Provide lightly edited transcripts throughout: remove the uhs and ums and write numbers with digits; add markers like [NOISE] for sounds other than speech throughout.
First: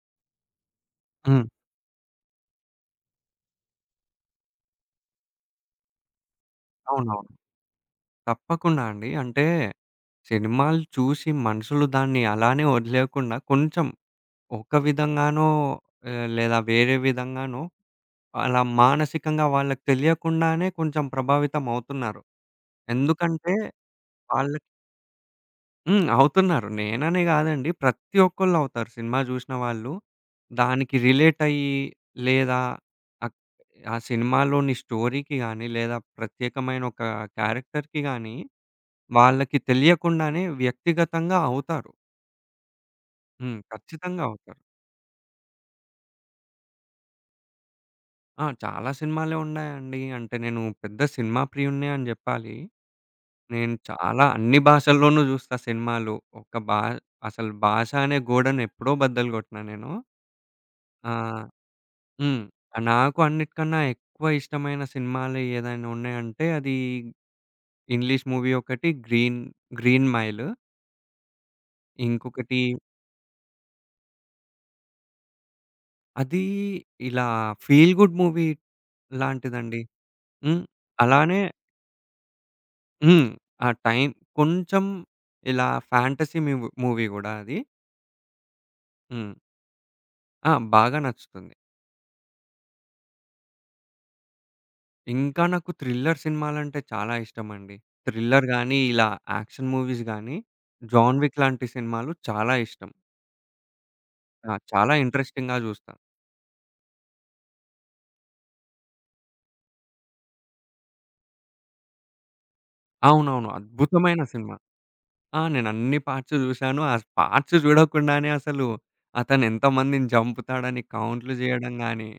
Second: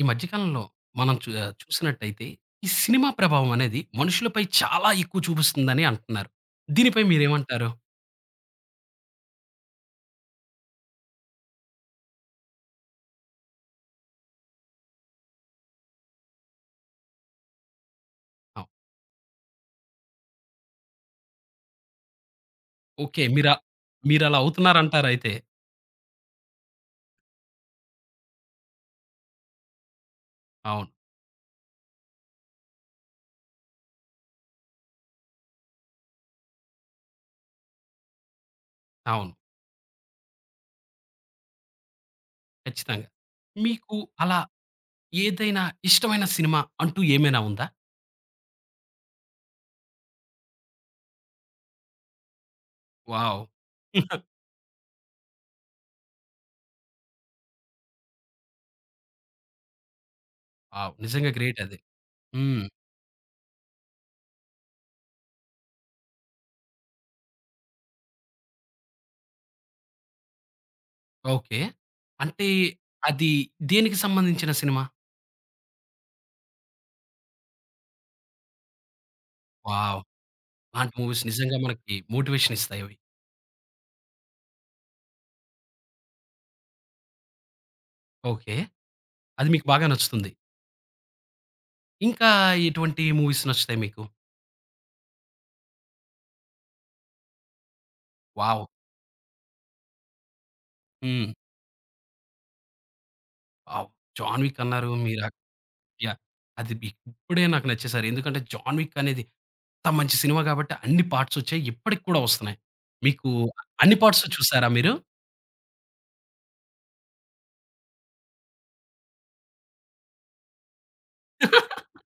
ఈ మధ్య కాలంలో మనం హ్మ్. చూసినట్టయితే ఈ సినిమా ప్రభావం అనేది మనుషులపై చాలా ఎక్కువ చూపిస్తుందని అంటున్నారు. దీనిపై అవునవును. మీరేమంటారు? తప్పకుండా అండి. అంటే సినిమాలు చూసి మనుషులు దాన్ని అలానే వదిలేయకుండా కొంచెం ఒక విధంగానో లేదా వేరే విధంగానో అలా అవ్ మానసికంగా వాళ్ళకి తెలియకుండానే కొంచెం ప్రభావితం అవుతున్నారు. ఓకే. ఎందుకంటే మీరలా వాళ్ళకి అవుతున్నారంటారయితే. హ్మ్. అవుతున్నారు. నేననే గాదండి. ప్రతి ఒక్కళ్ళు అవుతారు సినిమా జూషిన వాళ్ళు. అవును. దానికి రిలేట్ అయ్యి లేదా అక్ ఆ సినిమాలోని స్టోరీకి గాని లేదా ప్రత్యేకమైన ఒక క్యారెక్టర్‌కి గాని అవును. వాళ్ళకి తెలియకుండానే వ్యక్తిగతంగా అవుతారు. ఖచ్చితంగా. హ్మ్. మీకు ఖచ్చితంగా అలా అవుతారు. ఏదైనా ఇష్టమైన సినిమా అంటూ ఏమైనా ఉందా? ఆ! చాలా సినిమాలే ఉన్నాయండి. అంటే నేను పెద్ద సినిమా ప్రియుడినే అని జెప్పాలి. వావ్! నేను చాలా అన్ని భాషల్లోనూ జూస్తా సినిమాలు. ఒక భా అసలు భాష అనే గోడను ఎప్పుడో బద్దలు గొట్టినా నేను. వావ్! ఆ! నిజంగా గ్రేట్ అది. హ్మ్. హ్మ్. నాకు అన్నిటికన్నా ఎక్కువ ఇష్టమైన సినిమాలు ఏదైనా ఉన్నాయంటే అది ఇంగ్లీష్ మూవీ ఒకటి 'గ్రీన్ గ్రీన్ మైల్' ఓకే. అంటే ఇంకొకటి అది దేనికి సంబంధించిన సినిమా? అది ఇలా ఫీల్ గుడ్ మూవీ లాంటిదండి. వావ్! హ్మ్. అలాంటి మూవీస్ అలానే నిజంగా మనకి మోటివేషన్ ఇస్తాయవి. హ్మ్. ఆ టైం కొంచెం ఇలా ఫ్యాంటసీ మూవీ గూడా అది. ఓకే. హ్మ్. అది మీకు బాగా నచ్చుతుంది. ఆ! బాగా నచ్చుతుంది. ఇంకా ఎటువంటి మూవీస్ నచ్చుతాయి మీకు? ఇంకా నాకు థ్రిల్లర్ సినిమాలంటే చాలా ఇష్టమండి. Thriller wow! గాని, ఇలా యాక్షన్ మూవీస్ గాని, 'జాన్ హ్మ్. విక్' లాంటి సినిమాలు చాలా ఇష్టం. వావ్! 'జాన్ ఆ! విక్' అన్నారు చాలా మీరు. ఇంట్రెస్టింగ్‌గా జూస్తా. యాహ్! అది బి ఇప్పుడే నాకు నచ్చేసారు. ఎందుకంటే 'జాన్ విక్' అనేది అంత మంచి సినిమా కాబట్టి అన్ని పార్ట్స్ వచ్చాయి. ఇప్పటికి కూడా వస్తున్నాయి. మీకు అవునవును. అన్ని అద్భుతమైన పార్ట్స్ సినిమా. చూసారా మీరు? ఆ! నేనన్ని పార్ట్స్ జూశాను. ఆ పార్ట్స్ జూడకుండానే అసలు అతనెంతమందిని జంపుతాడని కౌంట్లు జేయడం గాని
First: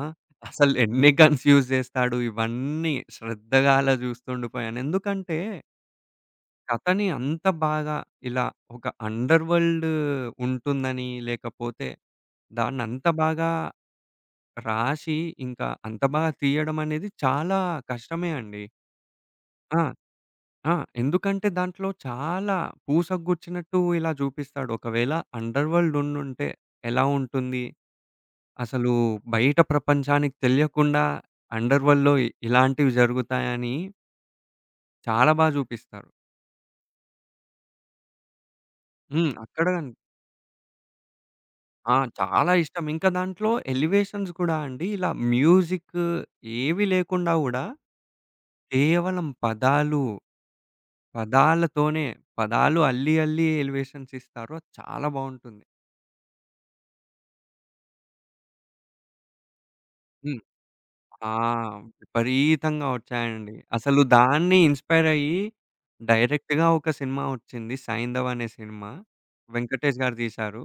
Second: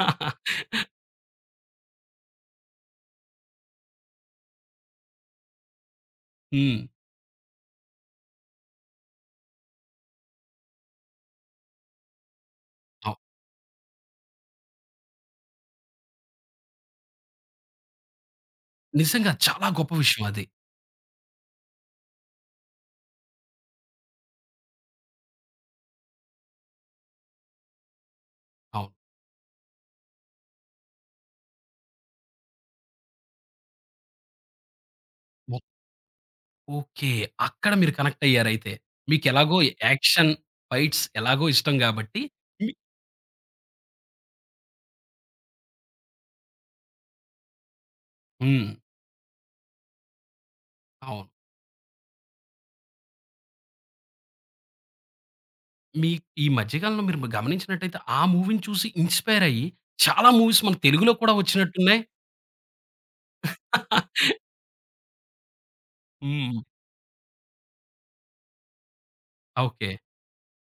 ఆ! అసలు ఎన్ని కన్‌ఫ్యూజ్ జేస్తాడు. ఇవన్నీ శ్రద్ధగా అలా చూస్తుండిపోయాను. ఎందుకంటే, హ్మ్. కథని అంత బాగా ఇలా ఒక అండర్ వరల్డ్ ఉంటుందని, లేకపోతే దాన్నంత అవు బాగా రాసి, ఇంకా అంత బాగా తీయడం అనేది చాలా కష్టమే అండి. నిజంగా చాలా ఆ! గొప్ప విషయం అది. ఆ! ఎందుకంటే దాంట్లో చాలా పూసకు గుచ్చినట్టు ఇలా చూపిస్తాడు. ఒకవేళ అండర్ వరల్డ్ ఉండుంటే ఎలా ఉంటుంది? అసలు అవును. బయట ప్రపంచానికి తెలియకుండా అండర్ వరల్డ్‌లో ఇలాంటివి జరుగుతాయని చాలా బా మొ చూపిస్తారు. ఓకే. అక్కడ మీరు కనెక్ట్ అయ్యారైతే. హ్మ్. మీకెలాగో అక్కడ గాని యాక్షన్, ఫైట్స్ ఎలాగో ఇష్టం ఆ! గాబట్టి చాలా మీ ఇష్టం. ఇంకా దాంట్లో ఎలివేషన్స్ కూడా అండి ఇలా మ్యూజిక్ ఏవి లేకుండా గూడా హ్మ్. కేవలం పదాలు, అవును. పదాలతోనే పదాలు అల్లి అల్లి ఎలివేషన్స్ ఇస్తారు. అది చాలా బావుంటుంది. మీ ఈ మధ్య కాలంలో మీరు గమనించినట్టయితే ఆ మూవీని చూసి ఇన్‌స్పైర్ అయ్యి చాలా హ్మ్. మూవీస్ మన తెలుగులో కూడా ఆ! వచ్చినట్టున్నాయి. విపరీతంగా వచ్చాయండి. అసలు దాన్ని ఇన్‌స్పైర్ అయ్యి హ్మ్. డైరెక్ట్‌గా ఒక సినిమా వచ్చింది 'సైంధవ్' అనే సినిమా. ఓకే. వెంకటేష్ గారు తీశారు.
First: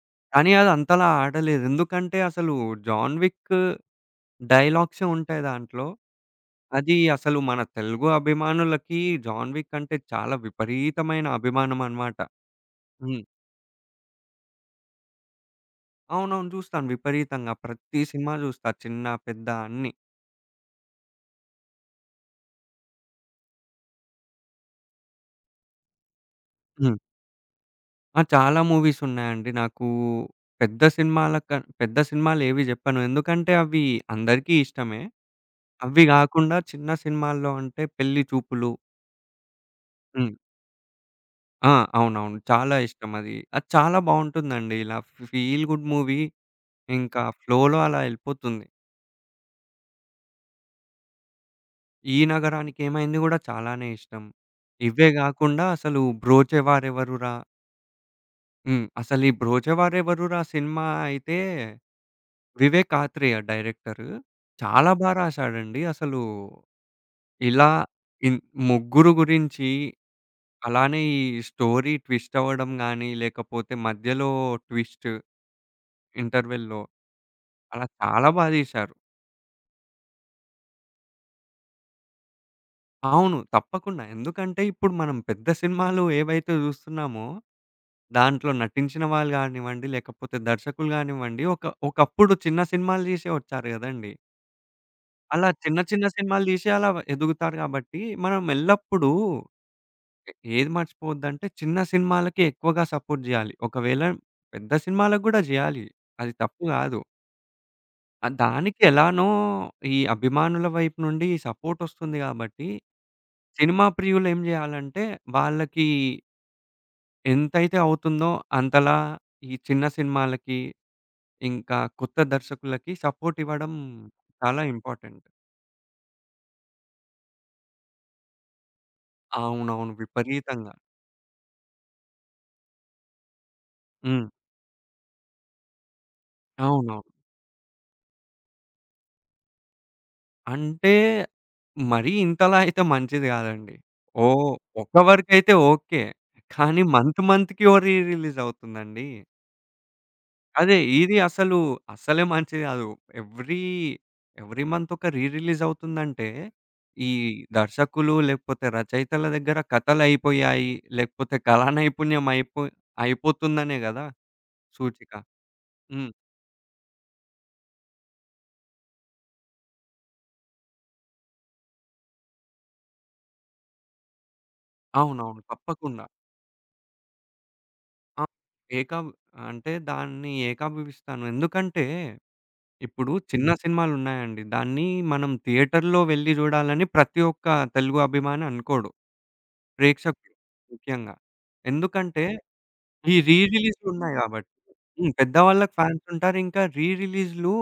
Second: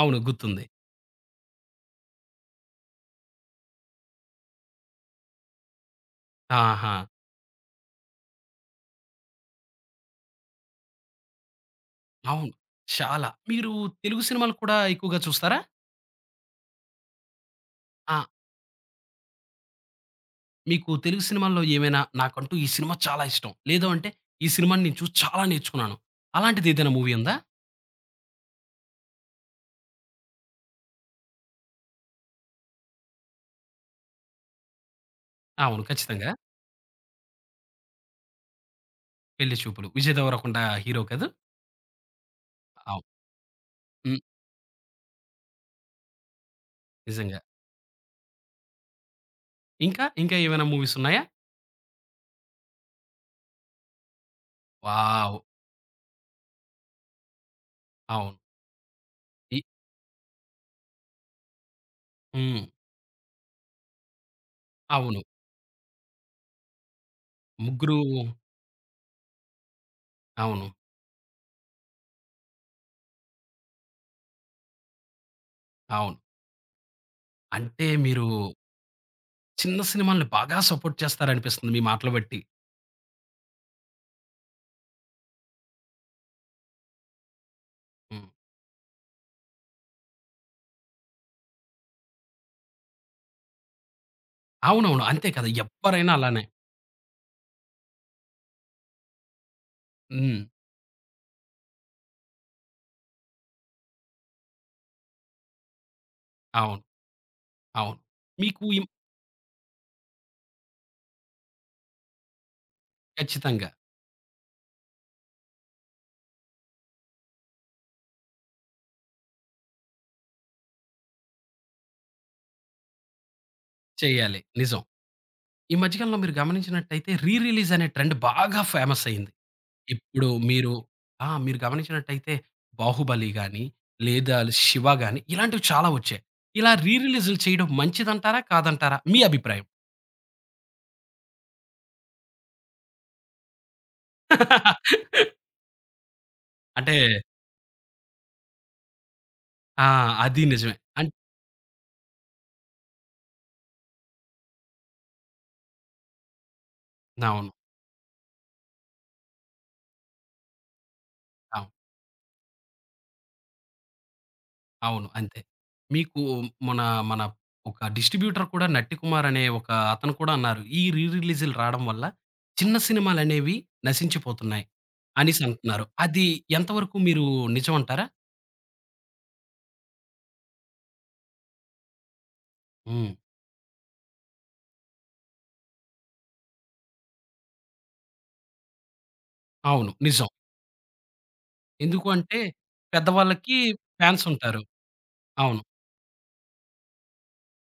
అవును. కానీ గుర్తుంది. అది అంతలా ఆడలేదు. ఎందుకంటే అసలు 'జాన్ విక్' డైలాగ్సే ఉంటాయి దాంట్లో. ఆహా! అది అసలు మన తెలుగు అభిమానులకి 'జాన్ విక్' అంటే చాలా విపరీతమైన అభిమానం అన్నమాట. అవును. హ్మ్. చాలా. మీరు తెలుగు సినిమాలు కూడా ఎక్కువగా చూస్తారా? అవునవును. చూస్తాను విపరీతంగా. ప్రతి ఆ! సినిమా చూస్తా. చిన్న, పెద్ద అన్నీ. మీకు తెలుగు సినిమాల్లో ఏమైనా నాకంటూ ఈ సినిమా చాలా ఇష్టం. లేదు అంటే ఈ సినిమాని నేను చూసి చాలా నేర్చుకున్నాను. అలాంటిది ఏదైనా హ్మ్. మూవీ ఉందా? ఆ! చాలా మూవీస్ ఉన్నాయండి. నాకు పెద్ద సినిమాల క పెద్ద సినిమాలేవి జెప్పను. ఎందుకంటే అవి అందరికీ ఇష్టమే. అవును. అవి ఖచ్చితంగా. గాకుండా చిన్న సినిమాల్లో అంటే పెళ్లి చూపులు. 'పెళ్లి చూపులు.' విజయ్ హ్మ్. దేవరకొండ హీరో కదూ! ఆ! అవునవును. చాలా ఇష్టం అవును. అది. అది చాలా హ్మ్. బావుంటుందండి. ఇలా ఫీల్ గుడ్ మూవీ ఇంకా నిజంగా. ఫ్లోలో అలా ఎళ్ళిపోతుంది. ఇంకా, ఇంకా ఏమైనా మూవీస్ ఉన్నాయా? 'ఈ నగరానికి ఏమైంది' గూడా చాలానే ఇష్టం. ఇవే వావ్! గాకుండా అసలు 'బ్రోచేవారెవరురా' అవును. హ్మ్. అసలు ఈ ఈ 'బ్రోచేవారెవరురా' సినిమా అయితే హ్మ్. వివేక్ ఆత్రేయ డైరెక్టరు. చాలా బా అవును. రాశాడండి. అసలు ఇలా ముగ్గురు ఇన్ ముగ్గురు గురించి అవును. అలానే ఈ స్టోరీ ట్విస్ట్ అవ్వడం గాని, లేకపోతే మధ్యలో ట్విస్ట్ అవును. ఇంటర్వెల్‌లో అలా అంటే మీరు చాలా బా తీశారు. చిన్న సినిమాల్ని బాగా సపోర్ట్ చేస్తారనిపిస్తుంది మీ మాటలు బట్టి. అవును. తప్పకుండా. ఎందుకంటే ఇప్పుడు మనం పెద్ద సినిమాలు ఏవైతే చూస్తున్నామో, హ్మ్. దాంట్లో నటించిన వాళ్ళు గానివ్వండి, లేకపోతే దర్శకులు గానివ్వండి, ఒకప్పుడు చిన్న సినిమాలు తీసే వచ్చారు గదండీ! అవునవును. అంతే అలా కదా! చిన్న చిన్న ఎవ్వరైనా అలానే. సినిమాలు తీసి అలా ఎదుగుతారు కాబట్టి, మనం ఎల్లప్పుడూ హ్మ్. ఏది మర్చిపోవద్దంటే చిన్న సినిమాలకి ఎక్కువగా సపోర్ట్ జేయాలి. ఒకవేళ పెద్ద సినిమాలకు గూడా జేయాలి. అది తప్పు అవును. గాదు. అవును. మీకు ఈ దానికి ఎలానో ఈ అభిమానుల వైపు నుండి సపోర్ట్ ఒస్తుంది గాబట్టి, ఖచ్చితంగా. సినిమా ప్రియులు ఏం జేయాలంటే వాళ్ళకి ఎంతైతే అవుతుందో అంతలా ఈ చిన్న సినిమాలకి, ఇంకా కొత్త దర్శకులకి సపోర్ట్ ఇవ్వడం చేయాలి. చాలా నిజం. ఇంపార్టెంట్. ఈ మధ్య కాలంలో మీరు గమనించినట్టయితే రీ రిలీజ్ అనే ట్రెండ్ బాగా ఫేమస్ అయింది. అవునవును. ఇప్పుడు మీరు విపరీతంగా. ఆ! మీరు గమనించినట్టయితే 'బాహుబలి' గాని, హ్మ్. లేదా 'శివ' గాని ఇలాంటివి చాలా వచ్చాయి. ఇలా రీ అవునవును. రిలీజ్‌లు చేయడం మంచిదంటారా? కాదంటారా? మీ అభిప్రాయం? అంటే, మరీ ఇంతలా అయితే మంచిది గాదండి. ఓహ్! ఒక వరకైతే ఓకే. కానీ అంటే మంత్‌కి ఓ రీ రిలీజ్ అవుతుందండి. ఆ! అది అదే నిజమే. ఇది అసలు, అస్సలే మంచిది గాదు. ఎవ్రీ, ఎవ్రీ మంత్ ఒక రీ రిలీజ్ అవుతుందంటే, ఈ అవును. దర్శకులు లేకపోతే రచయితల దగ్గర కథలయిపోయాయి, లేకపోతే అవు కళా నైపుణ్యం అయిపోతుందనే గదా! అవును. సూచిక. అంతే. హ్మ్. మీకు మన, మన ఒక డిస్ట్రిబ్యూటర్ కూడా 'నట్టి కుమార్' అనే ఒక అతను కూడా అన్నారు. ఈ రీ రిలీజ్‌లు రావడం వల్ల చిన్న సినిమాలనేవి నశించిపోతున్నాయి అవునవును. అనేసి అంటున్నారు. తప్పకుండా. అది ఎంతవరకు మీరు నిజం అంటారా? ఆ! ఏకాబ్ అంటే దాన్ని ఏకాభివిస్తాను. ఎందుకంటే ఇప్పుడు హ్మ్. చిన్న సినిమాలున్నాయండి. దాన్ని మనం థియేటర్‌లో వెళ్లి జూడాలని ప్రతి ఒక్క తెలుగు అభిమాని అనుకోడు. అవును. నిజం. ప్రేక్షకుడు ముఖ్యంగా. ఎందుకు ఎందుకంటే అంటే ఈ రీ పెద్దవాళ్ళకి రిలీజ్‌లున్నాయి ఫాన్స్ గాబట్టి. ఉంటారు. హ్మ్. అవును. పెద్దవాళ్ళకి ఫ్యాన్సుంటారు. ఇంకా రీ రిలీజ్‌లు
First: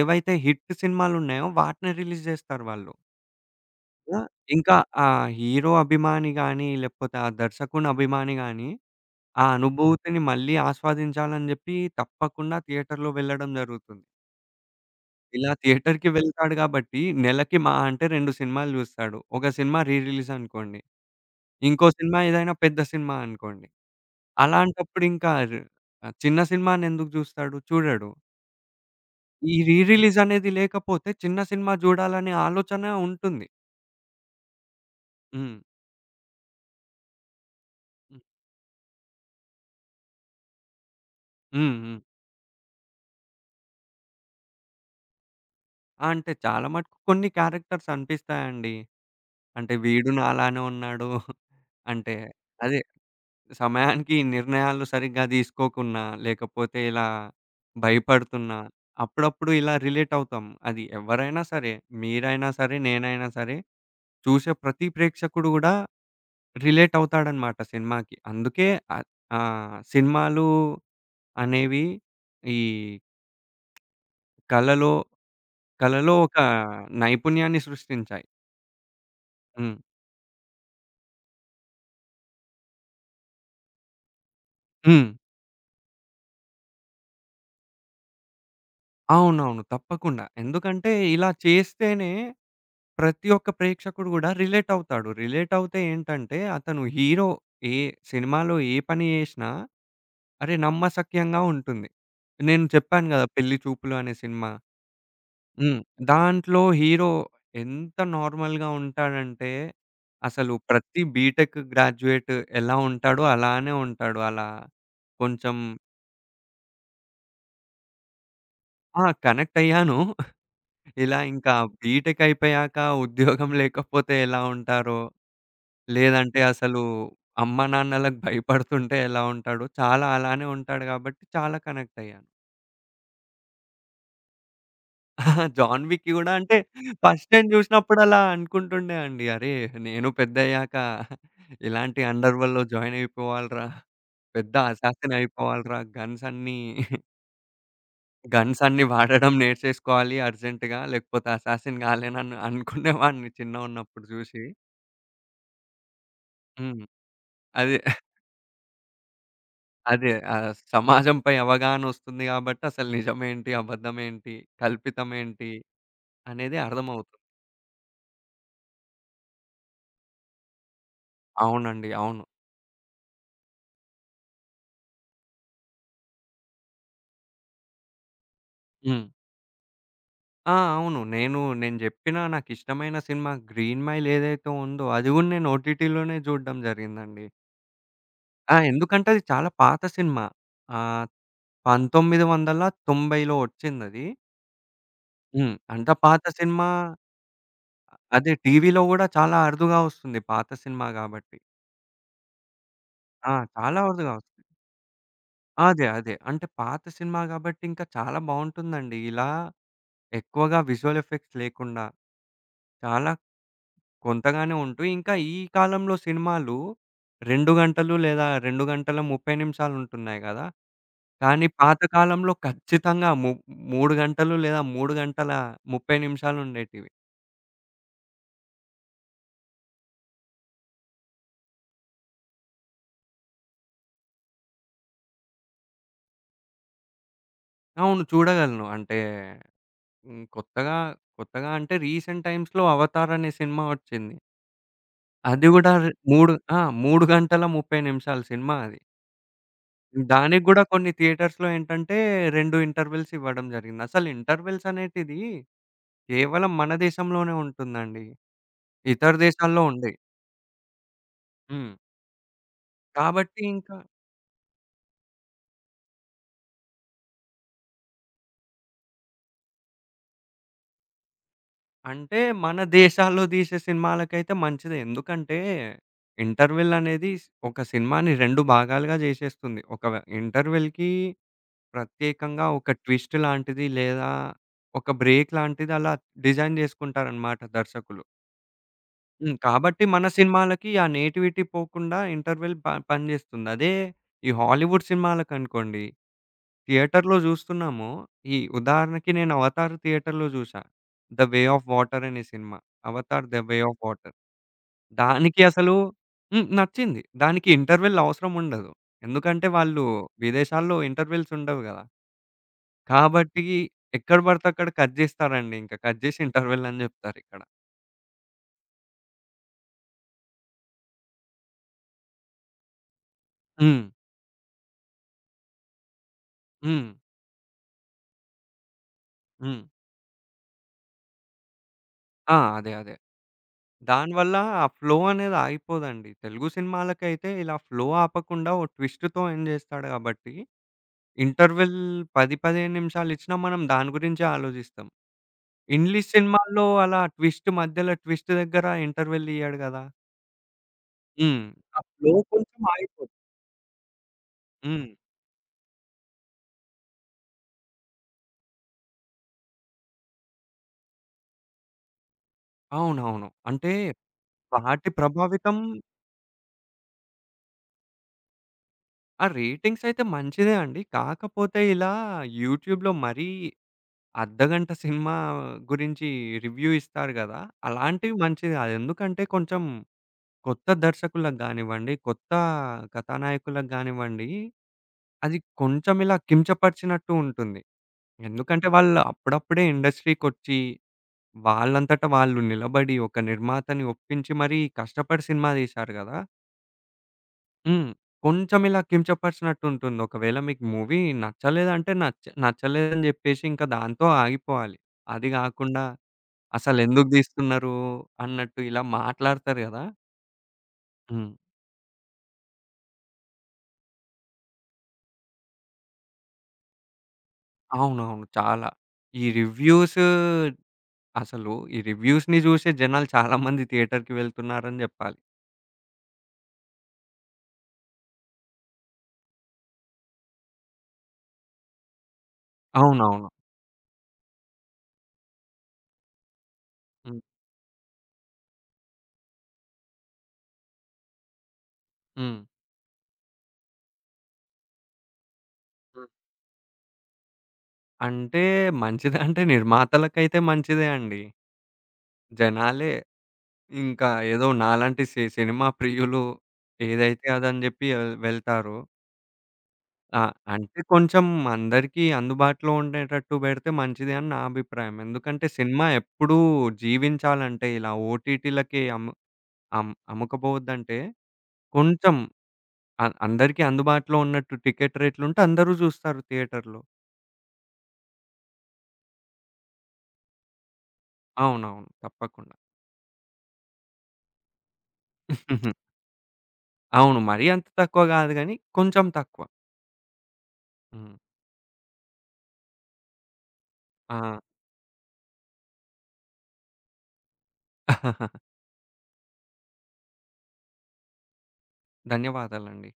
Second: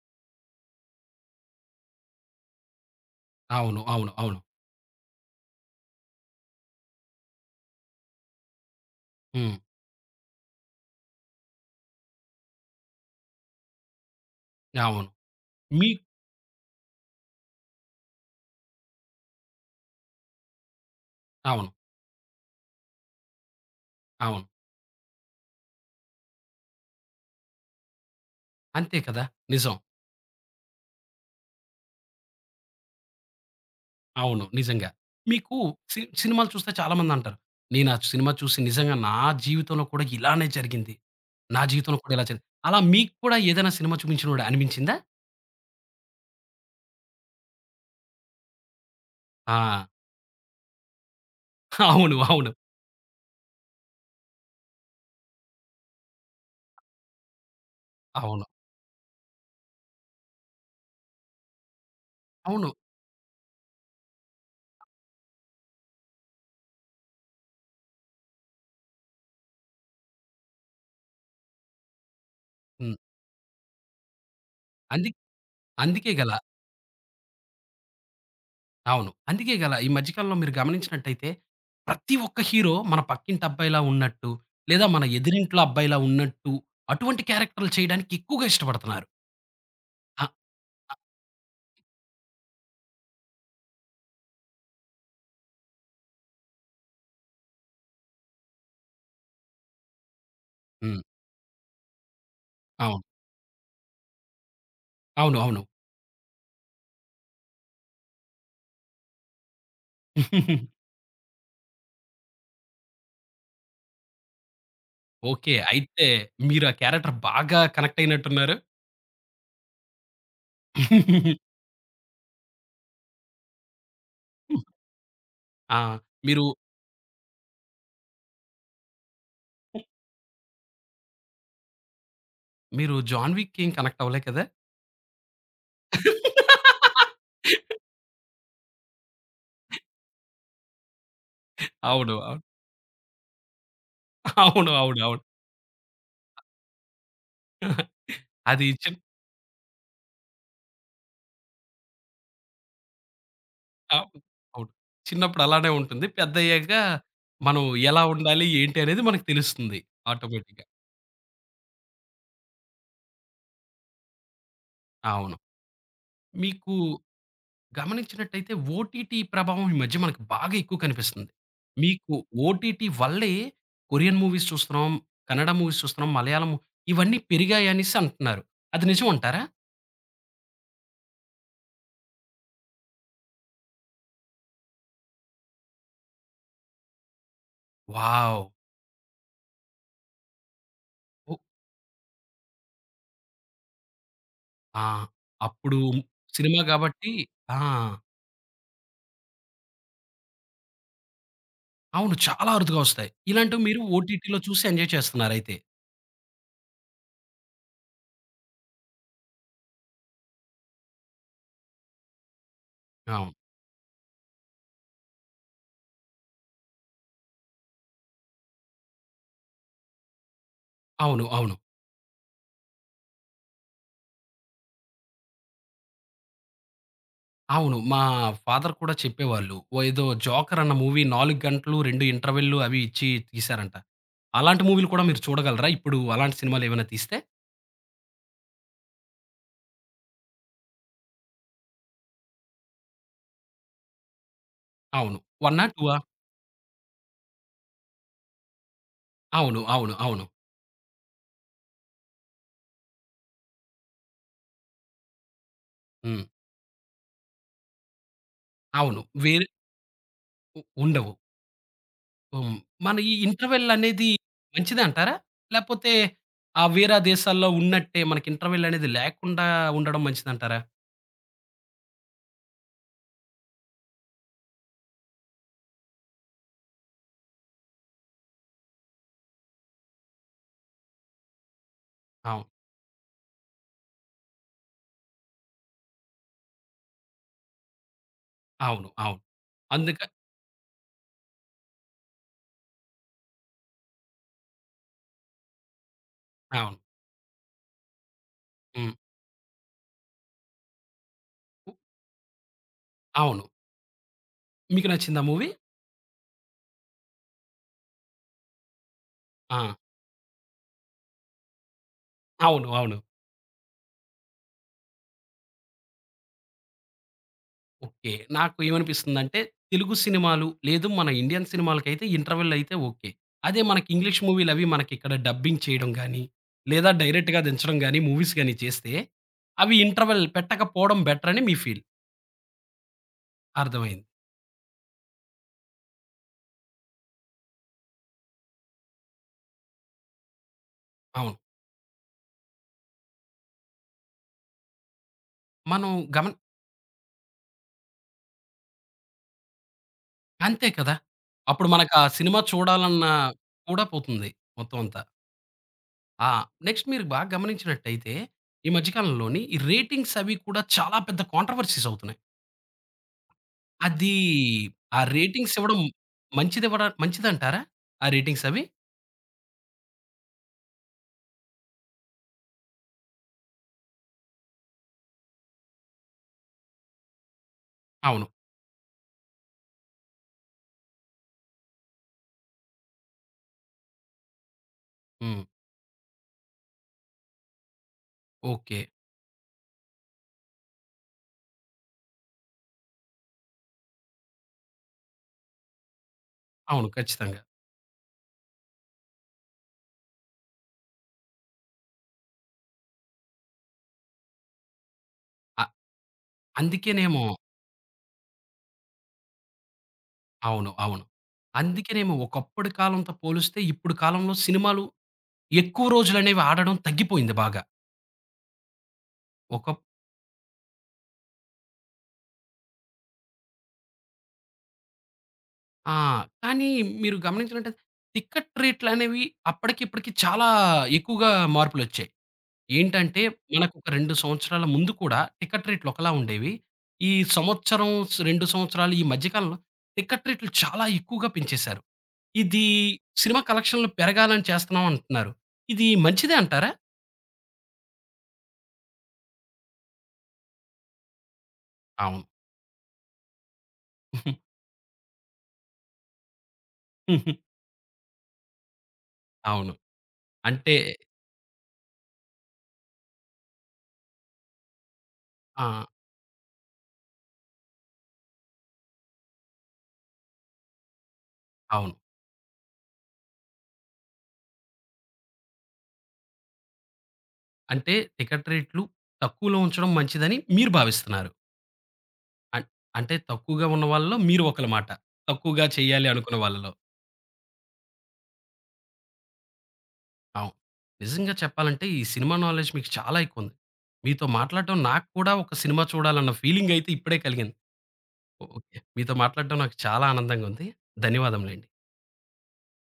ఏవైతే హిట్ సినిమాలున్నాయో వాటిని రిలీజ్ జేస్తారు వాళ్ళు. అవును. అవును. ఆ! అవును. ఇంకా ఆ హీరో అభిమాని గాని, లేకపోతే ఆ దర్శకుని అభిమాని గాని, ఆ హ్మ్. అనుభూతిని మళ్ళీ ఆస్వాదించాలని జెప్పి తప్పకుండా థియేటర్‌లో వెళ్ళడం జరుగుతుంది. అవును. ఇలా మీ థియేటర్‌కి వెళ్తాడు గాబట్టి, నెలకి మహా అంటే 2 సినిమాలు జూస్తాడు. ఒక సినిమా రీ రిలీజ్ అనుకోండి. అవును. ఇంకో సినిమా ఏదైనా పెద్ద సినిమా అనుకోండి. అవును. అలాంటప్పుడు చిన్న సినిమానెందుకు జూస్తాడు? చూడడు. అంతే కదా! ఈ రీ నిజం. రిలీజ్ అనేది లేకపోతే చిన్న సినిమా జూడాలనే ఆలోచన ఉంటుంది. అవును. నిజంగా. హ్మ్. మీకు సి సినిమాలు చూస్తే చాలామందంటారు. నేను ఆ హ్మ్. సినిమా చూసి నిజంగా నా జీవితంలో కూడా ఇలానే జరిగింది. నా హ్మ్. హ్మ్. జీవితంలో కూడా ఇలా జరిగింది. అలా మీకు కూడా ఏదైనా సినిమా చూపించినోడు అనిపించిందా? ఆ! అంటే చాలా మటుకు కొన్ని క్యారెక్టర్స్ అనిపిస్తాయండి. ఆ! అంటే వీడు నాలానే ఉన్నాడు. అంటే అవును. అవును. అదే సమయానికి నిర్ణయాలు సరిగ్గా తీసుకోకున్నా, లేకపోతే ఇలా అవును. భయపడుతున్నా, అప్పుడప్పుడు ఇలా రిలేట్ అవుతాం. అది ఎవరైనా సరే, మీరైనా అవును. సరే, నేనైనా సరే, చూసే ప్రతి ప్రేక్షకుడు గూడా రిలేట్ అవుతాడనమాట సినిమాకి. అందుకే అద్ సినిమాలు అనేవి ఈ హ్మ్. కళలో, అంది అందుకే కళలో ఒక గలా నైపుణ్యాన్ని సృష్టించాయి. అవును. అందుకే హ్మ్. గలా ఈ మధ్య కాలంలో మీరు గమనించినట్టయితే ప్రతి ఒక్క హీరో మన పక్కింటి అబ్బాయిలా ఉన్నట్టు, లేదా మన హ్మ్. ఎదిరింట్లో అబ్బాయిలా ఉన్నట్టు అటువంటి క్యారెక్టర్‌లు చేయడానికి ఎక్కువగా ఇష్టపడుతున్నారు. అవునవును. తప్పకుండా. ఆ! ఎందుకంటే ఇలా చేస్తేనే ప్రతి ఒక్క ప్రేక్షకుడు గూడా రిలేట్ అవుతాడు. రిలేట్ అవుతే ఏంటంటే, అతను హీరో ఏ సినిమాలో ఏ పని జేసినా, అరే! హ్మ్. నమ్మశక్యంగా ఉంటుంది. నేను అవును. చెప్పాను గదా! 'పెళ్లి చూపులు' అనే సినిమా. అవును. అవును. హ్మ్. దాంట్లో హీరో ఎంత నార్మల్‌గా ఉంటాడంటే, అసలు [LAUGHS] ప్రతి బీటెక్ గ్రాడ్యుయేట్ ఎలా ఉంటాడో అలానే ఉంటాడు. అలా ఓకే. కొంచెం అయితే మీరు ఆ క్యారెక్టర్ బాగా కనెక్ట్ అయినట్టున్నారు. ఆ! కనెక్ట్ అయ్యాను. ఇలా ఇంకా బీటెక్ అయిపోయాక ఉద్యోగం లేకపోతే ఎలా ఉంటారో ఆ! లేదంటే మీరు, అసలు అమ్మానాన్నలకు భయపడుతుంటే ఎలా ఉంటాడో, చాలా అలానే ఉంటాడు గాబట్టి చాలా కనెక్ట్ అయ్యాను. మీరు 'జాన్ విక్‌కి' ఏం కనెక్ట్ అవ్వలే కదా? [LAUGHS] 'జాన్ విక్‌కి' గూడా అంటే ఫస్ట్ నేను జూసినప్పుడు అలా అనుకుంటుండే అండి. అరే! నేను పెద్దయ్యాక ఇలాంటి అవును. అవును. అండర్‌వరల్డ్‌లో జాయిన్ అయిపోవాలిరా. పెద్ద అవును. అవును. అసాసిన్ అవును. అయిపోవాలిరా. గన్స్ అది అన్నీ చిన్ వాడడం నేర్చేసుకోవాలి అర్జెంట్‌గా లేకపోతే అసాసిన్ గాలేనని అనుకునేవాడిని చిన్నగున్నప్పుడు అవును. జూసి. అవును. చిన్నప్పుడు అలానే ఉంటుంది. పెద్దయ్యాక హ్మ్. మనం అదే ఎలా ఉండాలి, ఏంటి అనేది మనకు తెలుస్తుంది అదే. ఆటోమేటిక్‌గా. సమాజంపై అవగాహనొస్తుంది గాబట్టి అసలు నిజమేంటి? అబద్ధమేంటి? అవును. కల్పితమేంటి? అనేది మీకు అర్థమవుతుంది. గమనించినట్టయితే ఓటీటీ ప్రభావం ఈ మధ్య మనకు బాగా ఎక్కువ కనిపిస్తుంది. అవునండి. మీకు అవును. ఓటీటీ వల్లే కొరియన్ మూవీస్ చూస్తున్నాం, కన్నడ మూవీస్ చూస్తున్నాం, ఇవన్నీ పెరిగాయనేసి అంటున్నారు. అది హ్మ్. నిజమంటారా? ఆ! అవును. నేను నేను జెప్పిన నాకిష్టమైన సినిమా 'గ్రీన్ మైల్' ఏదైతే ఉందో అది గూడా నేను ఓటీటీలోనే జూడడం జరిగిందండి. వావ్! ఆ! ఎందుకంటే అది చాలా పాత సినిమా. ఆహ్, ఓ 1990లో ఒచ్చిందది. ఆ! హ్మ్. అప్పుడు అంత పాత సినిమా సినిమా గాబట్టి ఆ! అదే టీవీలో గూడా చాలా అరుదుగా ఒస్తుంది. పాత సినిమా గాబట్టి. అవును. చాలా అరుదుగా ఒస్తాయి. ఆ! ఇలాంటివి చాలా మీరు అరుదుగా ఓటీటీలో ఒస్తుంది. చూసి ఎంజాయ్ చేస్తున్నారయితే. అదే. అదే. అంటే పాత సినిమా గాబట్టి ఇంకా చాలా బావుంటుందండి. ఇలా ఎక్కువగా విజువల్ ఎఫెక్ట్స్ లేకుండా చాలా అవును. కొంతగానే ఉంటూ, ఇంకా ఈ కాలంలో సినిమాలు 2 గంటలు లేదా 2 గంటల 30 నిమిషాలు ఉంటున్నాయి గదా! అవును. కానీ అవును. పాత కాలంలో ఖచ్చితంగా 3 గంటలు లేదా 3 గంటల 30 నిమిషాలు ఉండేటివి. అవును. మా ఫాదర్ కూడా చెప్పేవాళ్ళు. ఓ ఏదో 'జోకర్' అన్న మూవీ 4 గంటలు 2 ఇంటర్వెల్‌లు అవి ఇచ్చి తీశారంట. అలాంటి మూవీలు కూడా మీరు చూడగలరా? ఇప్పుడు అలాంటి సినిమాలేమైనా తీస్తే? అవును. చూడగలను. అంటే హ్మ్. కొత్తగా, కొత్తగా అంటే రీసెంట్ టైమ్స్‌లో 'అవతార్' అనే సినిమా వచ్చింది. అవును. అది 1ఆ? గూడా 2ఆ? 3 ఆ! 3 గంటల 30 నిమిషాల సినిమా అది. అవును. అవును. అవును. దానికి గూడా కొన్ని థియేటర్స్‌లో ఏంటంటే 2 ఇంటర్వెల్స్ ఇవ్వడం జరిగింది. అసలు ఇంటర్వెల్స్ అనేటిది హ్మ్. కేవలం మన దేశంలోనే ఉంటుందండి. అవును. ఇతర వేరే దేశాల్లో ఉండయి. ఉండవు. హ్మ్. హ్మ్. మన ఈ కాబట్టి ఇంటర్వెల్ ఇంకా అనేది మంచిదే అంటారా? లేపోతే ఆ వేరే దేశాల్లో ఉన్నట్టే మనకి ఇంటర్వెల్ అనేది లేకుండా ఉండడం మంచిదంటారా? అంటే మన దేశాల్లో తీసే సినిమాలకైతే మంచిదే. ఎందుకంటే ఇంటర్వెల్ అనేది ఒక సినిమాని 2 భాగాలుగా జేసేస్తుంది. ఒక ఇంటర్వెల్‌కి ప్రత్యేకంగా అవును. ఒక ట్విస్ట్ లాంటిది లేదా ఒక బ్రేక్ లాంటిది అలా డిజైన్ జేసుకుంటారనమాట దర్శకులు. అవును. అవును. హ్మ్. కాబట్టి అందుక మన సినిమాలకి ఆ నేటివిటీ పోకుండా ఇంటర్వెల్ పనిచేస్తుంది. అదే ఈ హాలీవుడ్ సినిమాలకనుకోండి, అవును. థియేటర్‌లో చూస్తున్నాము. ఈ హ్మ్. ఉదాహరణకి నేను 'అవతార్' థియేటర్‌లో చూశా. 'ద వే ఆఫ్ వాటర్' అనే సినిమా. 'అవతార్ ద అవును. Way of water.' మీకు నచ్చిందా దానికి మూవీ? అసలు హ్మ్. నచ్చింది. దానికి ఇంటర్వెల్ అవసరం ఉండదు. ఎందుకంటే ఆ! వాళ్ళు విదేశాల్లో ఇంటర్వెల్స్ ఉండవు గదా! అవును. అవును. కాబట్టి ఎక్కడ పడితే అక్కడ కట్ జేస్తారండి. ఇంక కట్ జేసి ఇంటర్వెల్ అని జెప్తారిక్కడ. ఓకే. నాకు ఏమనిపిస్తుందంటే, తెలుగు సినిమాలు లేదు మన ఇండియన్ సినిమాలకైతే ఇంటర్వెల్ అయితే ఓకే. అదే హ్మ్. మనకి ఇంగ్లీష్ మూవీలవి మనకిక్కడ డబ్బింగ్ చేయడం గానీ, హ్మ్. లేదా డైరెక్ట్‌గా దించడం గానీ, మూవీస్ గానీ చేస్తే, హ్మ్. అవి ఇంటర్వెల్ పెట్టకపోవడం బెటర్ అని మీ ఫీల్. ఆ! అదే. అదే. అర్థమైంది. దానివల్ల ఆ ఫ్లో అనేది ఆగిపోదండి. తెలుగు సినిమాలకైతే ఇలా ఫ్లో ఆపకుండా ఓ ట్విస్ట్‌తో ఎండ్ చేస్తాడు కాబట్టి, అవును. ఇంటర్వెల్ 10, 15 నిమిషాలిచ్చినా మనం దాని గురించే ఆలోచిస్తాం. మనం ఇంగ్లీష్ గమని సినిమాల్లో అలా ట్విస్ట్ మధ్యలో ట్విస్ట్ దగ్గర ఇంటర్వెల్ ఇయ్యడు గదా! అంతే కదా! హ్మ్. అప్పుడు ఆ మనకా ఫ్లో సినిమా కొంచెం చూడాలన్న ఆగిపోద్ది. కూడా పోతుంది మొత్తం హ్మ్. అంతా. ఆ! నెక్స్ట్ మీరు బాగా గమనించినట్టయితే, ఈ మధ్య కాలంలోని ఈ రేటింగ్స్ అవి కూడా చాలా పెద్ద కాంట్రోవర్సీస్ అవుతున్నాయి. అవునవును. అంటే అది వాటి ఆ రేటింగ్స్ ప్రభావితం ఇవ్వడం మంచిదివ్వడా మంచిదంటారా? ఆ రేటింగ్స్ అవి? ఆ రేటింగ్స్ అయితే మంచిదే అండి. కాకపోతే ఇలా యూట్యూబ్‌లో మరీ అర్ధగంట సినిమా గురించి రివ్యూ ఇస్తారు గదా! అలాంటివి అవును. మంచిది గాదు. ఎందుకంటే కొంచెం కొత్త దర్శకులకు గానివ్వండి, కొత్త కథానాయకులకు గానివ్వండి, అది హ్మ్. కొంచెం ఇలా కించపరిచినట్టు ఉంటుంది. ఎందుకంటే ఓకే. వాళ్ళు అప్పుడప్పుడే ఇండస్ట్రీకొచ్చి వాళ్ళంతట వాళ్ళు నిలబడి ఒక నిర్మాతని ఒప్పించి మరీ కష్టపడి సినిమా తీశారు గదా! అవును. ఖచ్చితంగా. హ్మ్. కొంచెం ఇలా కించపరిచినట్టుంటుంది. ఒకవేళ మీకు మూవీ నచ్చలేదంటే నచ్చలేదని జెప్పేసి ఇంకా దాంతో ఆగిపోవాలి. అది అ గాకుండా అసలెందుకు అందుకేనేమో దీస్తున్నారు అన్నట్టు ఇలా మాట్లాడతారు గదా! అవును. అవును. హ్మ్. అందుకేనేమో ఒకప్పటి కాలంతో పోలిస్తే ఇప్పుడు కాలంలో సినిమాలు ఎక్కువ రోజులనేవి ఆడడం తగ్గిపోయింది బాగా. అవునవును. చాలా. ఈ ఒక రివ్యూస్ అసలు ఈ రివ్యూస్‌ని జూసే జనాలు చాలా మంది థియేటర్‌కి వెళ్తున్నారని జెప్పాలి. ఆ! కానీ మీరు గమనించినట్టయితే టికెట్ రేట్లనేవి అప్పటికి ఇప్పటికి చాలా ఎక్కువగా మార్పులొచ్చాయి. ఏంటంటే, అవునవును. మనకొక 2 సంవత్సరాల ముందు కూడా టికెట్ రేట్లు ఒకలా ఉండేవి. ఈ హ్మ్. సంవత్సరం, 2 సంవత్సరాలు ఈ మధ్య కాలంలో టికెట్ రేట్లు చాలా ఎక్కువగా పెంచేశారు. హ్మ్. ఇది సినిమా కలెక్షన్‌లు పెరగాలని చేస్తున్నాం అంటున్నారు. ఇది మంచిదే అంటారా? అంటే మంచిదంటే నిర్మాతలకైతే మంచిదే అండి. అవును. జనాలే ఇంకా ఏదో నాలాంటి సినిమా ప్రియులు ఏదైతే [LAUGHS] అదని జెప్పి వెళ్తారో అవును. ఆ! అంటే అంటే కొంచెం అందరికీ అందుబాటులో ఉండేటట్టు బెడితే మంచిదే అని నా అభిప్రాయం. ఎందుకంటే ఆ! సినిమా ఎప్పుడూ జీవించాలంటే ఇలా ఓటీటీలకి అమ్ముకపోవద్దంటే అవును. కొంచెం అందరికీ అందుబాటులో ఉన్నట్టు టికెట్ రేట్లుంటే అందరూ జూస్తారు థియేటర్‌లో. అంటే టికెట్ రేట్లు తక్కువలో ఉంచడం మంచిదని మీరు భావిస్తున్నారు. అవునవును. తప్పకుండా. అన్ అంటే తక్కువగా ఉన్న వాళ్ళలో మీరు ఒకల మాట. తక్కువగా చేయాలి అనుకున్న వాళ్ళలో. అవును. మరీ అంత తక్కువ గాదు గానీ కొంచెం తక్కువ. అవును. హ్మ్. నిజంగా చెప్పాలంటే ఈ సినిమా నాలెడ్జ్ మీకు చాలా ఎక్కువుంది. మీతో ఆ! మాట్లాడటం నాకు కూడా ఒక సినిమా చూడాలన్న ఫీలింగయితే ఇప్పుడే కలిగింది. [LAUGHS] ఓకే. మీతో మాట్లాడటం నాకు చాలా ఆనందంగా ఉంది. ధన్యవాదములండి. ధన్యవాదాలండి.